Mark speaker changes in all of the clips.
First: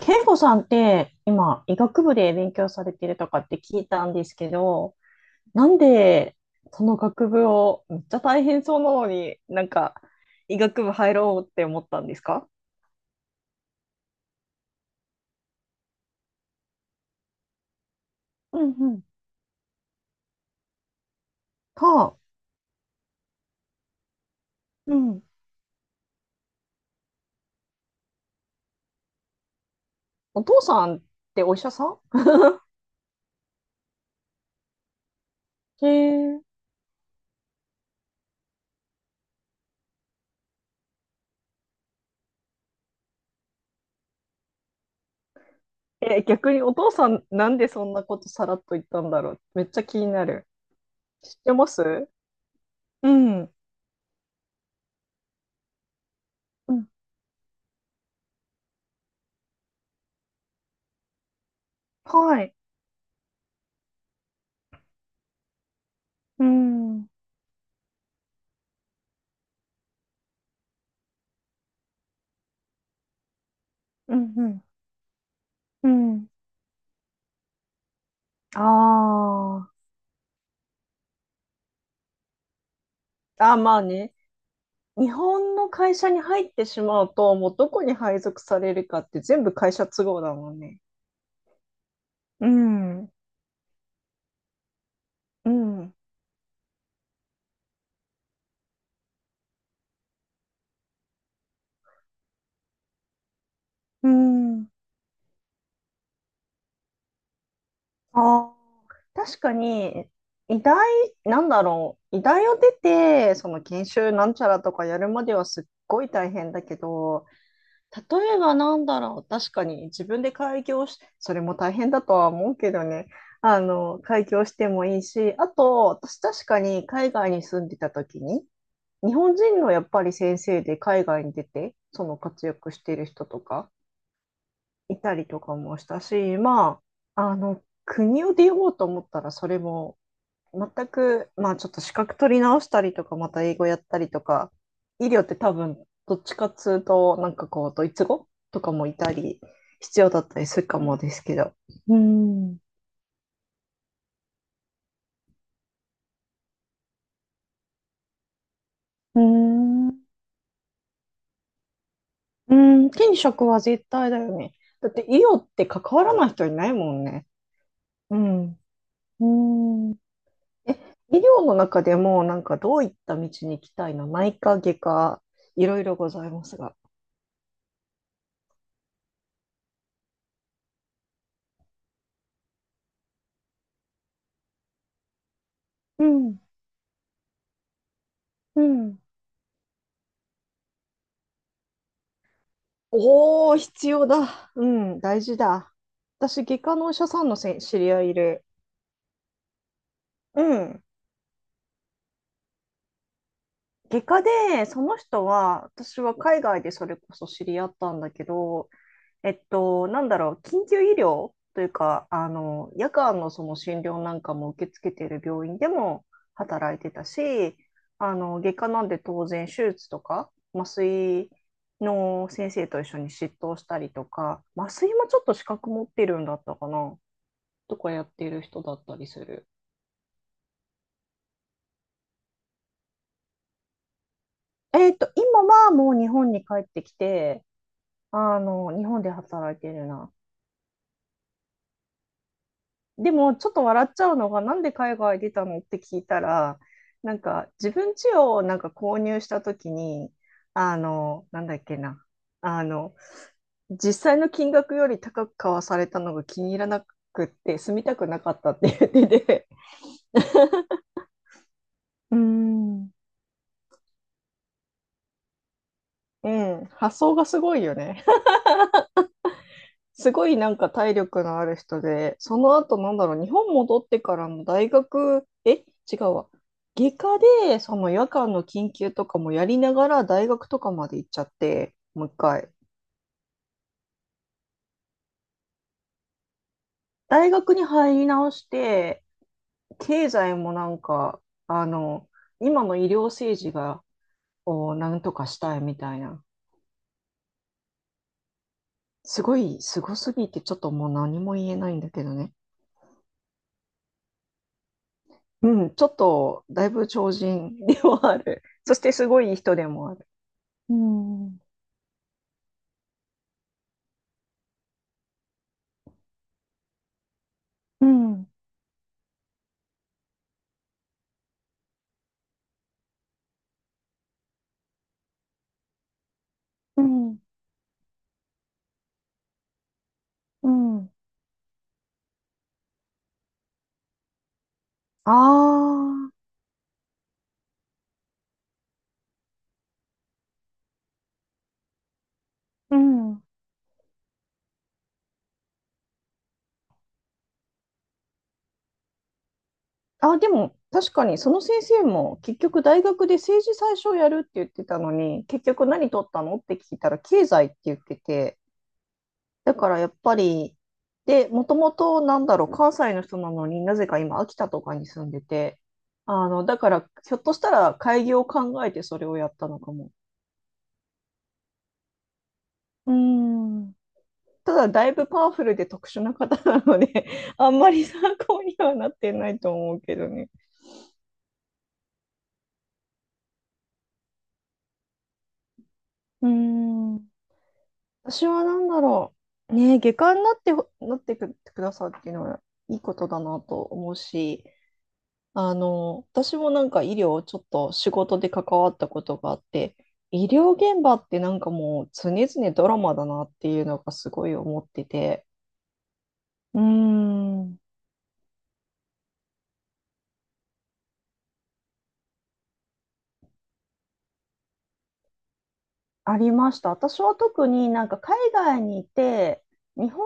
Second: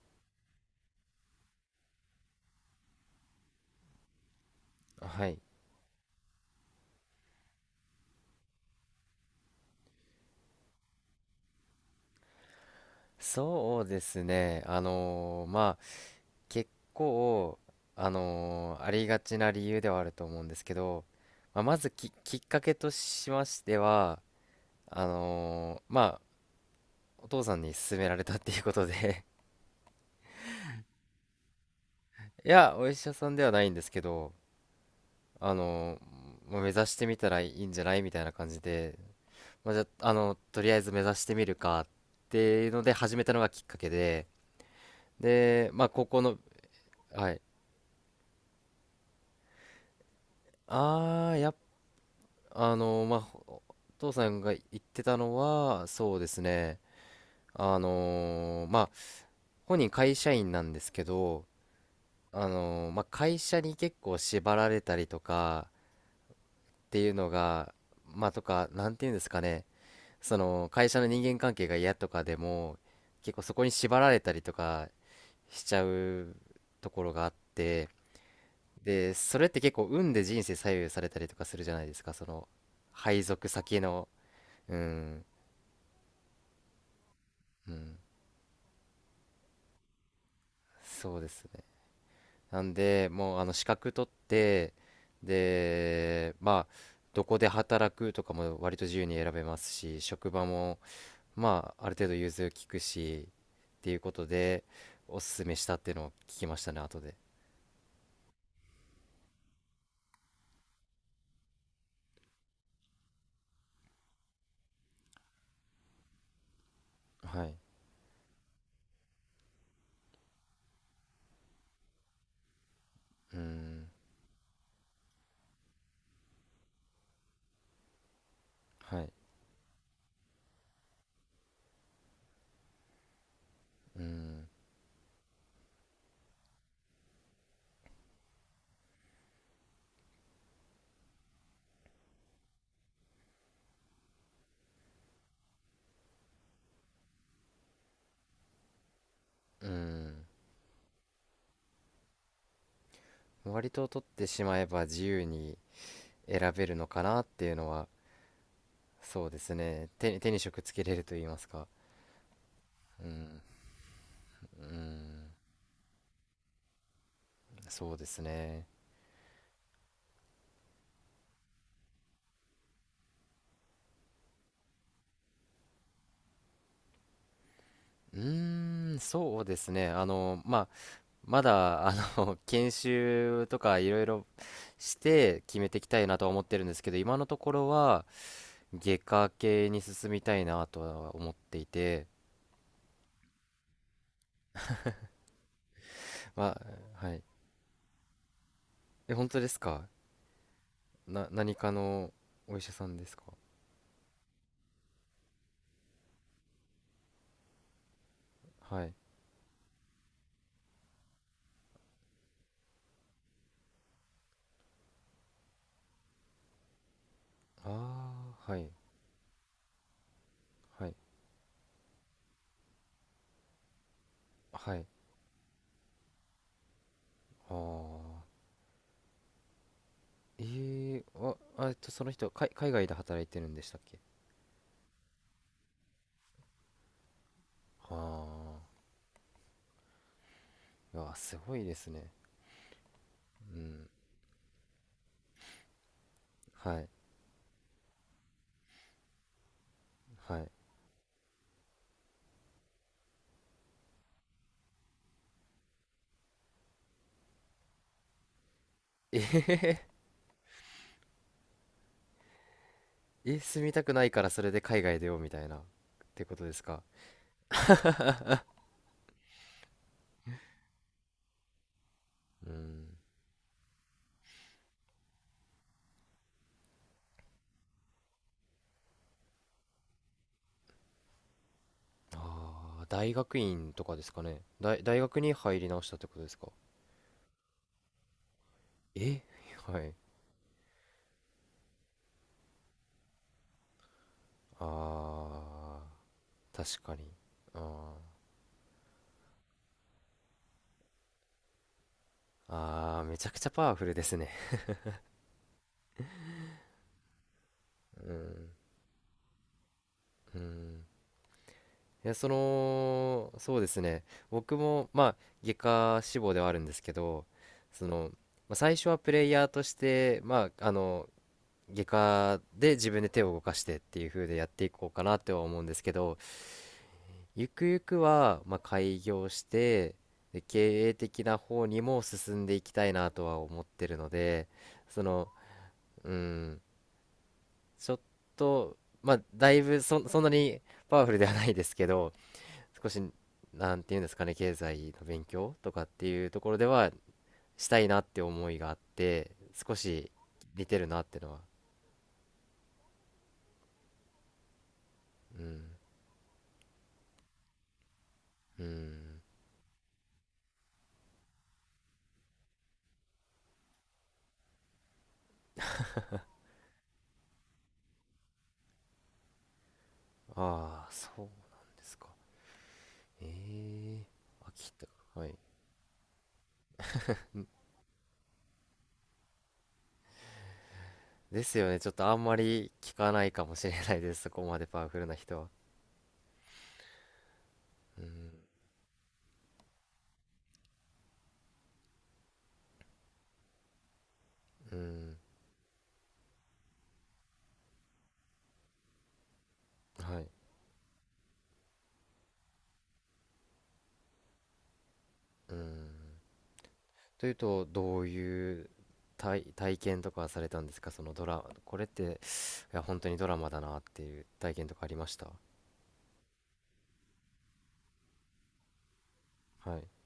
Speaker 1: 健吾さんって今医学部で勉強されてるとかって聞いたんですけど、
Speaker 2: はい。
Speaker 1: なんでその学部をめっちゃ大変そうなのに医学部入ろうって思ったんですか？
Speaker 2: そうですね。まあ、結構、
Speaker 1: うんう
Speaker 2: あ
Speaker 1: ん。
Speaker 2: りがちな理由ではあると思うんですけど、まあ、まず
Speaker 1: はあ、
Speaker 2: きっかけとしましては、
Speaker 1: うん。
Speaker 2: まあ、お父さんに勧められたっていうことで。
Speaker 1: お父さんってお医者さん？
Speaker 2: いや、お医者さんではないんですけど、あ
Speaker 1: へ
Speaker 2: のー
Speaker 1: え、
Speaker 2: まあ目指してみたらいいんじゃないみたいな感じで、まあ、じゃあ、とりあえず目指してみるかっていうので始めたのがきっかけで、で、まあ、高校
Speaker 1: え、
Speaker 2: の。
Speaker 1: 逆にお父さん
Speaker 2: はい。
Speaker 1: なんでそんなことさらっと言ったんだろう？めっちゃ気になる。
Speaker 2: あ
Speaker 1: 知
Speaker 2: あ、
Speaker 1: ってます？う
Speaker 2: まあ
Speaker 1: ん。
Speaker 2: 父さんが言ってたのはそうです
Speaker 1: う
Speaker 2: ね、
Speaker 1: ん。
Speaker 2: まあ本人会社員なんですけど、
Speaker 1: はい。
Speaker 2: まあ会社に結構縛られたりとか
Speaker 1: う
Speaker 2: っ
Speaker 1: ん
Speaker 2: て
Speaker 1: うん。
Speaker 2: いうのが、まあ、とか、なんていうんですかね、その会社の人間関係が嫌とかでも結構そこに縛ら
Speaker 1: う
Speaker 2: れたりと
Speaker 1: ん
Speaker 2: かしちゃ
Speaker 1: うん。
Speaker 2: うところがあって、
Speaker 1: あ
Speaker 2: でそれって結構運で人生左右されたりとかするじゃないですか、その配属
Speaker 1: あ。あ、ま
Speaker 2: 先
Speaker 1: あ
Speaker 2: の。
Speaker 1: ね。
Speaker 2: う
Speaker 1: 日
Speaker 2: ん
Speaker 1: 本の会社に入ってしまうと、もうど
Speaker 2: う
Speaker 1: こに
Speaker 2: ん、
Speaker 1: 配属されるかって全部会社都合だもんね。
Speaker 2: そうですね。
Speaker 1: う
Speaker 2: なんで、
Speaker 1: ん、
Speaker 2: もうあの資格取って、
Speaker 1: うん。
Speaker 2: で、まあ、どこで働くとかも割と自由に選べますし、職場も、まあ、ある程度融通きくし、っていう
Speaker 1: う
Speaker 2: ことで、
Speaker 1: ん、
Speaker 2: おすすめしたっていうのを聞きましたね、後で。
Speaker 1: あー確かに、医大、なんだろう、医大を出て、その研修なんちゃらとかやるまではすっごい大変だけど、
Speaker 2: はい。
Speaker 1: 例えばなんだろう、確かに自分で開業し、それも大変だとは思うけどね、
Speaker 2: う
Speaker 1: あ
Speaker 2: ん。
Speaker 1: の、開業してもいいし、あと、私確かに海外に住んでた時に、
Speaker 2: はい。
Speaker 1: 日本人のやっぱり先生で海外に出て、その活躍してる人とか
Speaker 2: うん。
Speaker 1: いたりとかもしたし、まあ、あの、国を出ようと思ったらそれも全く、まあちょっと資格取り直したりとか、また英語やったりとか、医療って多分どっちかっつうと、なんかこう、ドイツ語とかもいたり、
Speaker 2: う
Speaker 1: 必要だ
Speaker 2: ん。
Speaker 1: ったりするかもですけど。うん。う
Speaker 2: 割と取ってしまえば自由に選べるのかなっていうのは、
Speaker 1: ー
Speaker 2: そうですね。
Speaker 1: ん。う
Speaker 2: 手に職つけれると言いますか。
Speaker 1: ーん。
Speaker 2: う
Speaker 1: 転
Speaker 2: ん。
Speaker 1: 職は絶対だよね。
Speaker 2: う
Speaker 1: だって医
Speaker 2: ん。
Speaker 1: 療って関わらない人いないもんね。
Speaker 2: そうで
Speaker 1: う
Speaker 2: す
Speaker 1: ん。う
Speaker 2: ね。
Speaker 1: ーん。え、医療の中でも、なんかどういった道に行きたいの？内科、外科、いろいろございますが。
Speaker 2: うーん、そうですね。まあ、まだ、研修とかいろいろして決めていきた
Speaker 1: う
Speaker 2: いなとは
Speaker 1: ん、
Speaker 2: 思ってるんですけど、今のところは、
Speaker 1: うん。
Speaker 2: 外科系に進みたいなとは思っていて、
Speaker 1: おー、必要だ。うん、大事だ。私、
Speaker 2: ま
Speaker 1: 外科のお医
Speaker 2: あ、
Speaker 1: 者
Speaker 2: はい。
Speaker 1: さんのせ知り合いいる。
Speaker 2: え、本当ですか？
Speaker 1: うん。
Speaker 2: 何かのお医者さんですか？
Speaker 1: 外科で、その人は、私は海外でそれこそ知り合ったんだけど、
Speaker 2: はい。
Speaker 1: えっと、なんだろう、緊急医療というか、あの、夜間のその診療なんかも受け付けている病院でも働いてたし、あ
Speaker 2: あ
Speaker 1: の、
Speaker 2: あ、
Speaker 1: 外
Speaker 2: は
Speaker 1: 科
Speaker 2: い、
Speaker 1: なんで当然手術とか、麻
Speaker 2: はい、
Speaker 1: 酔の先生と一緒に執刀したりとか、麻
Speaker 2: はい。
Speaker 1: 酔もちょっと資格持ってるんだったかな、
Speaker 2: あ
Speaker 1: とかやっ
Speaker 2: あ、
Speaker 1: てる人だったりする。
Speaker 2: えー、あ、その人、海外で働いてるんでしたっけ？
Speaker 1: えっと、今はもう日本に帰ってきて、あ
Speaker 2: あ
Speaker 1: の、日本で働いてるな。
Speaker 2: あ、いや、すごいですね。
Speaker 1: でも、ちょっ
Speaker 2: う
Speaker 1: と笑
Speaker 2: ん。
Speaker 1: っちゃうのが、なんで海外出たのって聞いたら、
Speaker 2: はい
Speaker 1: なんか、自分家をなんか購入した時に、
Speaker 2: はい。
Speaker 1: あの、なんだっけな、あの、実際の金額より高く買わされたのが気に入らなくって、住みたくなかったって言って
Speaker 2: え、
Speaker 1: て、うん。
Speaker 2: え、住みたくないからそれで海外出ようみたいな、って
Speaker 1: う
Speaker 2: ことです
Speaker 1: ん、
Speaker 2: か？
Speaker 1: 発想がすごいよね。すごいなんか体力のある人で、そ
Speaker 2: う
Speaker 1: の後
Speaker 2: ん。
Speaker 1: なんだろう、日本戻ってからの大学、え、違うわ。外科で、その夜間の緊急とかもやりながら大学とかまで行っちゃって、もう一回。
Speaker 2: ああ、大学院とかですかね。大学に入り直したってことですか？
Speaker 1: 大学に入り直して、
Speaker 2: え、はい。
Speaker 1: 経済もなんか、あの、今の医療政治が、をなんとかしたいみ
Speaker 2: ああ、
Speaker 1: たいな。
Speaker 2: 確かに。あ
Speaker 1: すごい、すごすぎて、ちょっともう何も言えないんだけどね。
Speaker 2: あ、ああ、めちゃくちゃパワフルですね。
Speaker 1: うん、ちょっと、だいぶ超人で は
Speaker 2: う
Speaker 1: ある。
Speaker 2: ん。
Speaker 1: そしてすごいい人でもある。
Speaker 2: う
Speaker 1: う
Speaker 2: ん。
Speaker 1: ん、うん、
Speaker 2: いや、その、そうですね。僕も、まあ、外科志望ではあるんですけど、その、まあ、最初はプレイヤーとして、まあ、あの、外科で自分で手を動かしてっていう風でやっていこうかなっては思うんですけど、
Speaker 1: うん、
Speaker 2: ゆくゆくはまあ開業して、で
Speaker 1: う
Speaker 2: 経
Speaker 1: ん。
Speaker 2: 営的な方にも進んでいきたいなとは思ってるので、そ
Speaker 1: あ
Speaker 2: の、
Speaker 1: あ、
Speaker 2: うん、ちょっと、まあだいぶそんなにパワフルではないですけど、
Speaker 1: う
Speaker 2: 少し、
Speaker 1: ん。
Speaker 2: なんていうんですかね、経済の勉強とかっていうところではしたいなって思いがあって、少し
Speaker 1: あ、でも、
Speaker 2: 似てる
Speaker 1: 確
Speaker 2: な
Speaker 1: か
Speaker 2: っ
Speaker 1: に、
Speaker 2: て
Speaker 1: そ
Speaker 2: のは、
Speaker 1: の先生も、結局、大学で政治最初やるって言ってたのに、
Speaker 2: う
Speaker 1: 結
Speaker 2: ん
Speaker 1: 局何取ったのって聞いたら、経済って言ってて、
Speaker 2: うん、
Speaker 1: だからやっぱり、で、もともと、なんだろう、関西の人なのになぜか今、秋田とかに住んでて、あの、だから、ひょっとしたら、開業を考えてそれをやったのかも。
Speaker 2: ああ、そうなんですか。
Speaker 1: うん。
Speaker 2: ええ、
Speaker 1: ただ
Speaker 2: 秋田。
Speaker 1: だいぶパ
Speaker 2: はい。
Speaker 1: ワフルで特殊な方なので あんまり参考にはなってないと思うけどね。
Speaker 2: ですよね。ちょっとあんまり聞かないかもしれないです。そこまでパワフルな人は。
Speaker 1: うーん。
Speaker 2: う
Speaker 1: 私
Speaker 2: ん。
Speaker 1: は何だろう。ねえ、外科になってほ、なってく、くださるっていうのはいいことだなと思うし、
Speaker 2: うん。
Speaker 1: あの、私もなんか医療をちょっと仕事で関わったことがあって、
Speaker 2: は
Speaker 1: 医
Speaker 2: い。
Speaker 1: 療現場ってなんかもう常々ドラマだなっていうのがすごい思ってて、
Speaker 2: うん。
Speaker 1: うー
Speaker 2: という
Speaker 1: ん。
Speaker 2: と、どういう体験とかされたんですか？そのこれって、いや、本当にドラマだなっていう体験とかありました？
Speaker 1: ありました。私は特になんか海外にいて、
Speaker 2: はい。
Speaker 1: 日本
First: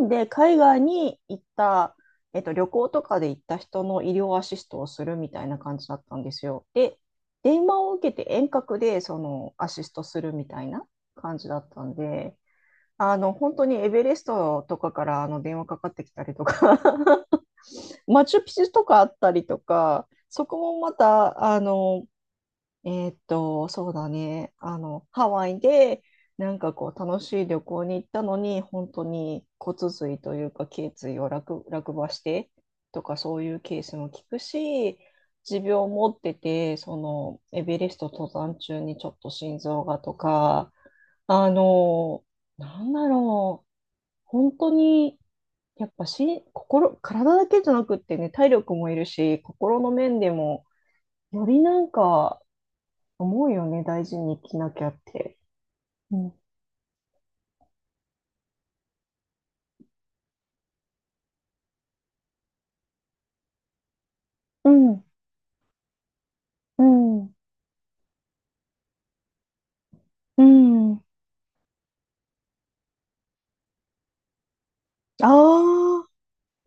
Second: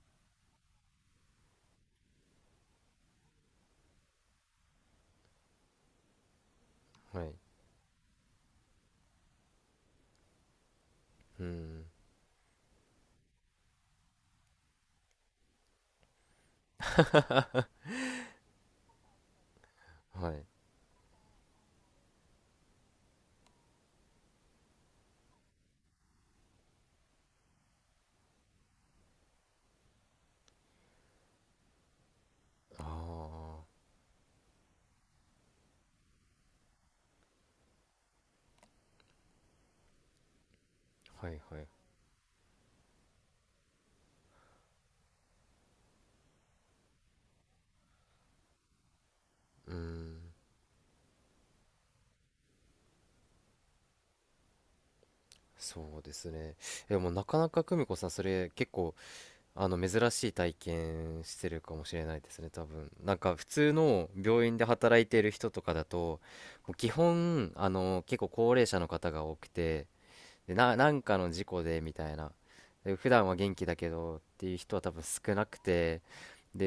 Speaker 1: 人で海外に行った、えっと、旅行とかで行った人の医療アシストをするみたいな感じだったんですよ。で、
Speaker 2: はい。
Speaker 1: 電話を受けて遠隔でそのアシストするみたいな感
Speaker 2: う
Speaker 1: じだった
Speaker 2: ん。
Speaker 1: んで、あの本当にエベレストとかからあの電話かかってきたりとか マチュピチュとかあったりとか、
Speaker 2: はい。
Speaker 1: そこもまたあのえーっと、そうだね。あの、ハワイで、なんかこう、楽しい旅行に行ったのに、本当に骨髄というか、頸椎を落、落馬してとか、そう
Speaker 2: あ
Speaker 1: いうケースも聞くし、持病を持ってて、その、エベレスト登山中にちょっと心臓がとか、
Speaker 2: あ。はい
Speaker 1: あ
Speaker 2: はい。
Speaker 1: の、なんだろう、本当に、やっぱし、心、体だけじゃなくってね、体力もいるし、
Speaker 2: うー
Speaker 1: 心の面で
Speaker 2: ん。
Speaker 1: も、よりなんか、思うよね、大事に生きなきゃって。
Speaker 2: そうで
Speaker 1: う
Speaker 2: す
Speaker 1: ん。
Speaker 2: ね。でもなかなか久美子さん、それ結構あの珍しい体験してるかもしれないですね、多分なんか普通の病院で
Speaker 1: う
Speaker 2: 働
Speaker 1: ん、
Speaker 2: いてる人とかだと、もう
Speaker 1: う
Speaker 2: 基
Speaker 1: ん、
Speaker 2: 本結構高齢者の方が多くて、
Speaker 1: う
Speaker 2: でなん
Speaker 1: ん。
Speaker 2: かの事故でみたいな、で普段は元気だけどっていう人は多分少なくて、
Speaker 1: ああ、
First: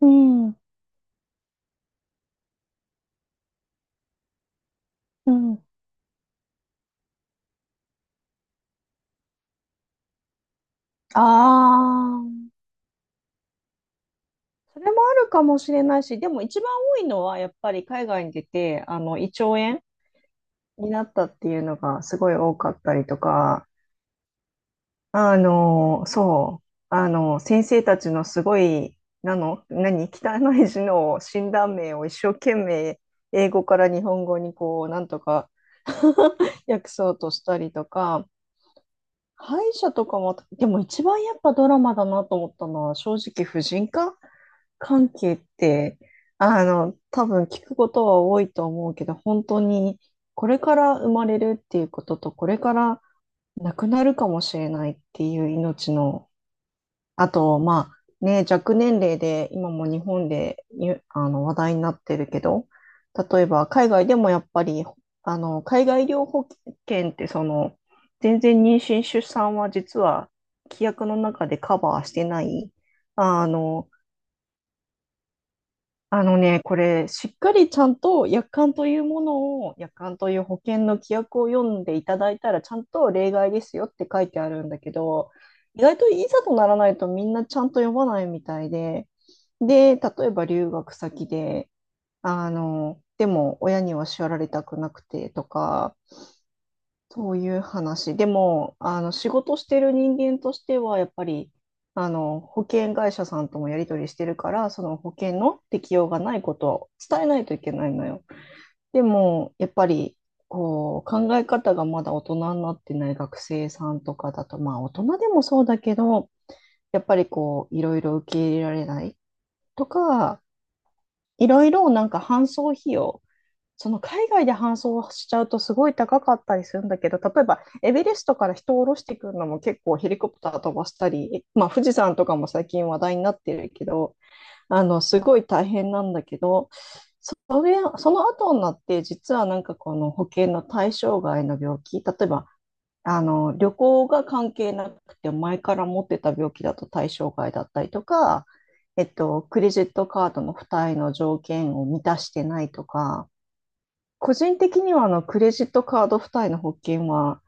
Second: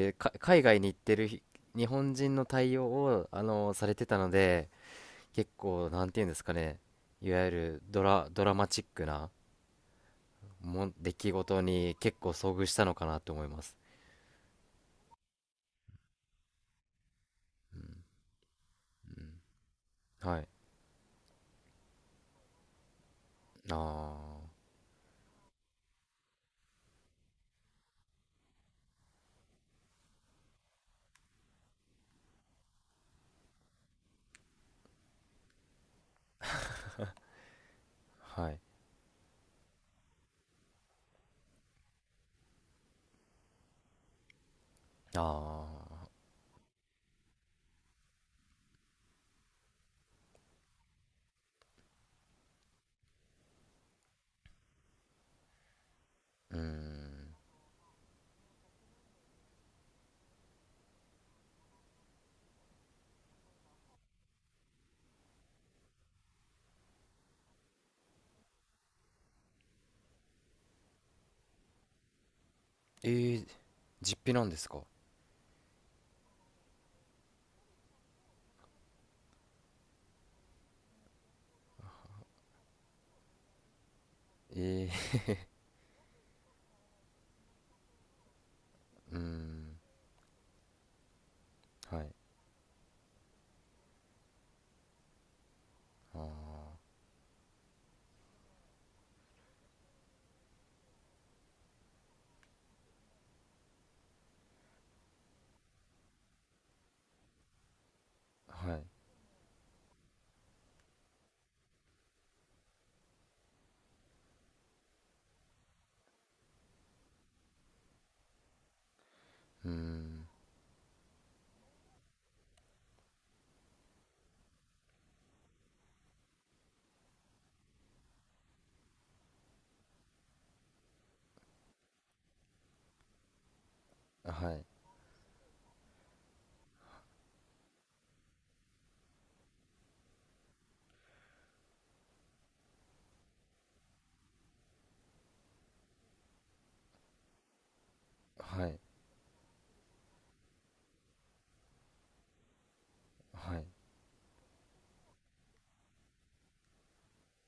Speaker 1: うん、
Speaker 2: 海外に行ってる日本人の対応をされてたので、
Speaker 1: う
Speaker 2: 結
Speaker 1: ん。
Speaker 2: 構なんていうんですかね、いわゆるドラマチックな出
Speaker 1: あ
Speaker 2: 来事に結構
Speaker 1: あ。
Speaker 2: 遭遇したのかなと思います。
Speaker 1: それもあるかもしれないし、でも一番多いのはやっぱり海外に出て、あの、胃腸炎
Speaker 2: はい。
Speaker 1: になったっていうのがすごい多かったりとか、
Speaker 2: あ
Speaker 1: あの、そう、あの、先生たちのすごい、なの、何、汚い字の診断名を一生懸命、英語から日本語にこう、なんとか 訳そうとしたりとか、
Speaker 2: あ、はい。
Speaker 1: 歯医者とかも、でも一番やっぱドラマだなと思ったのは、正直、婦人科関係っ
Speaker 2: あ
Speaker 1: て、
Speaker 2: あ、
Speaker 1: あの、多分聞くことは多いと思うけど、本当に、これから生まれるっていうことと、これから亡くなるかもしれないっていう命の、
Speaker 2: うー
Speaker 1: あ
Speaker 2: ん。
Speaker 1: と、まあ、ね、若年齢で今も日本でゆあの話題になってるけど、例えば海外でもやっぱり、あの、海外医療保険って全然妊娠出産は実は規約の中でカバーしてない、
Speaker 2: えー、
Speaker 1: あの、
Speaker 2: 実費なんですか？
Speaker 1: あのね、これ、しっかりちゃんと約款という保険の規約を読んでいただいたら、ちゃんと例外ですよって書いてあるんだ
Speaker 2: え
Speaker 1: け
Speaker 2: ー、
Speaker 1: ど、意外といざとならないとみんなちゃんと読まないみたいで、
Speaker 2: うーん。
Speaker 1: で、例えば留学先で、
Speaker 2: はい。
Speaker 1: あの、でも親には叱られたくなくてとか、
Speaker 2: あ
Speaker 1: そういう話。でも、あの、仕事してる人間としては、やっぱり、あの、保険会社さんともやり取りしてるから、その保険の適用がないことを伝えないといけないのよ。
Speaker 2: あ、はい。
Speaker 1: でも、やっぱり、こう、考え方がまだ大人になってない学生さんとかだと、まあ、大人でもそうだけど、やっぱりこう、いろいろ受け入れられない
Speaker 2: うー
Speaker 1: と
Speaker 2: ん。
Speaker 1: か、いろいろなんか搬送費用、その海外で搬送しちゃうとすごい高かったりするんだけど、例えばエベレストから人を降ろしてくるのも結構ヘリコプター飛ばしたり、まあ、富士山とかも最近話題になってるけど、
Speaker 2: はい。
Speaker 1: あのすごい大変なんだけど、それ、その後になって実はなんかこの保険の対象外の病気、例えばあの旅行が関係なくて前から持ってた病気だと対象外だったりとか、
Speaker 2: はい。
Speaker 1: えっと、クレジットカードの付帯の条件を満たしてないとか、
Speaker 2: はい。
Speaker 1: 個人的にはあのクレジットカード付帯の保険は、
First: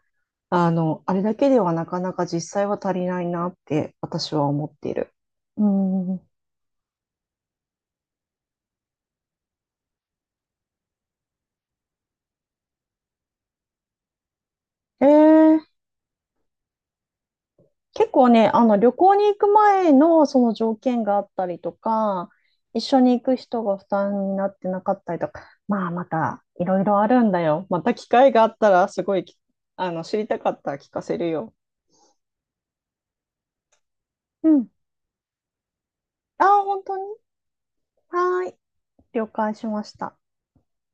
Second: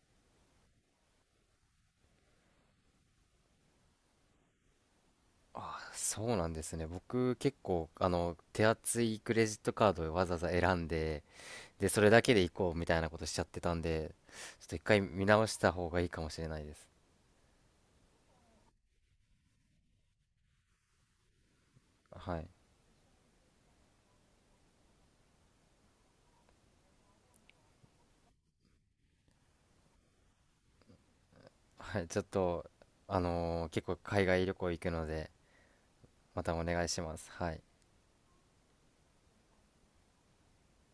Speaker 1: あの、あれだけではなかなか実際は足りないなって私は思っている。う
Speaker 2: ああ、そ
Speaker 1: ん。
Speaker 2: うなんですね。僕、結構、手厚いクレジットカードをわざわざ選んで、で、それだけで行こうみたいなことしちゃってたんで、ちょっと一回
Speaker 1: え
Speaker 2: 見直し
Speaker 1: ー、
Speaker 2: た方がいいかもしれないです。
Speaker 1: 結構ね、あの旅行に行く前のその条件があったりとか、
Speaker 2: はい。
Speaker 1: 一緒に行く人が負担になってなかったりとか、まあまたいろいろあるんだよ。また機会があったらすごいき、あの、知りたかったら聞かせるよ。
Speaker 2: はい。ちょっと、結構海外
Speaker 1: う
Speaker 2: 旅
Speaker 1: ん。
Speaker 2: 行行くので、ま
Speaker 1: あ
Speaker 2: た
Speaker 1: あ、
Speaker 2: お願
Speaker 1: 本
Speaker 2: い
Speaker 1: 当
Speaker 2: し
Speaker 1: に。
Speaker 2: ます。はい。
Speaker 1: はーい。了解しました。